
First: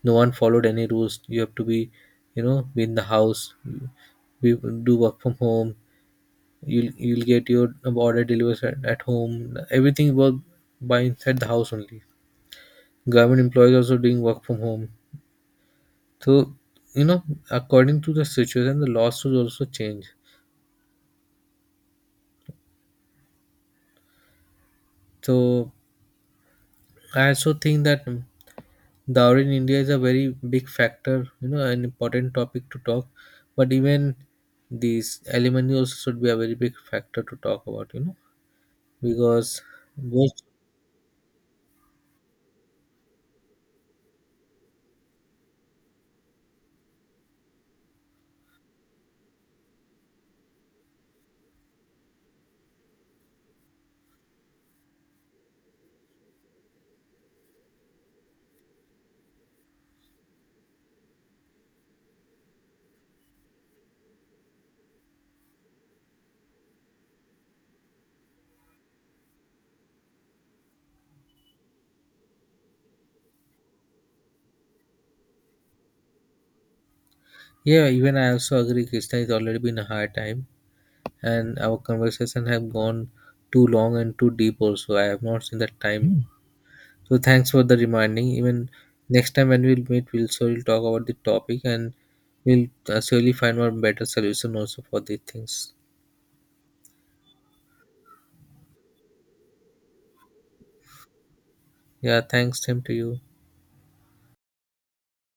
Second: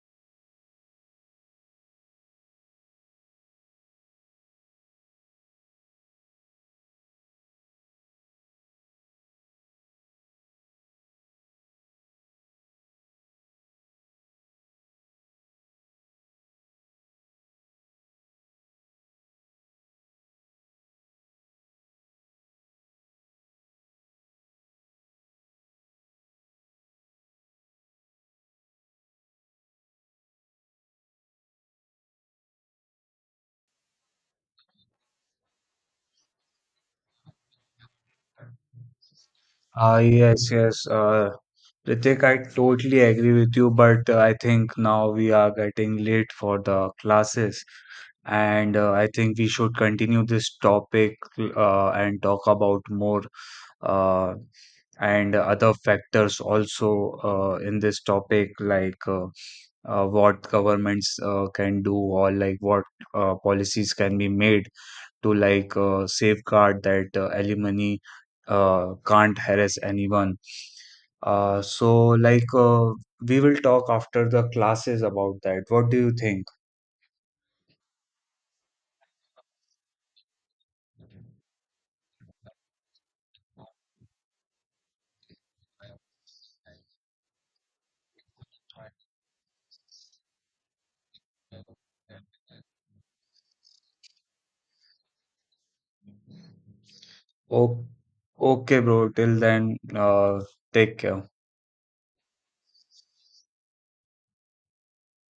no one followed any rules. You have to be, you know, be in the house, we do work from home. You'll get your order delivered at home. Everything work by inside the house only. Government employees also doing work from home. So, you know, according to the situation, the laws will also change. So, I also think that dowry in India is a very big factor, you know, an important topic to talk. But even these alimony also should be a very big factor to talk about, you know, because Ah, most, yes, yes. Ritik, I totally agree with you, but I think now we are getting late for the classes, and I think we should continue this topic and talk about more uh, and other factors also in this topic like what governments can do or like what policies can be made to like safeguard that alimony can't harass anyone. So we will talk after the classes about that. What do you think? yeah, even I also agree, Krishna is already been a hard time and our conversation have gone too long and too deep also. I have not seen that time. So thanks for the reminding. Even next time when we'll meet, we'll surely talk about the topic and we'll surely find one better solution also for these things. Oh, okay, bro. Till then, take care. Yeah, thanks, Tim, to you.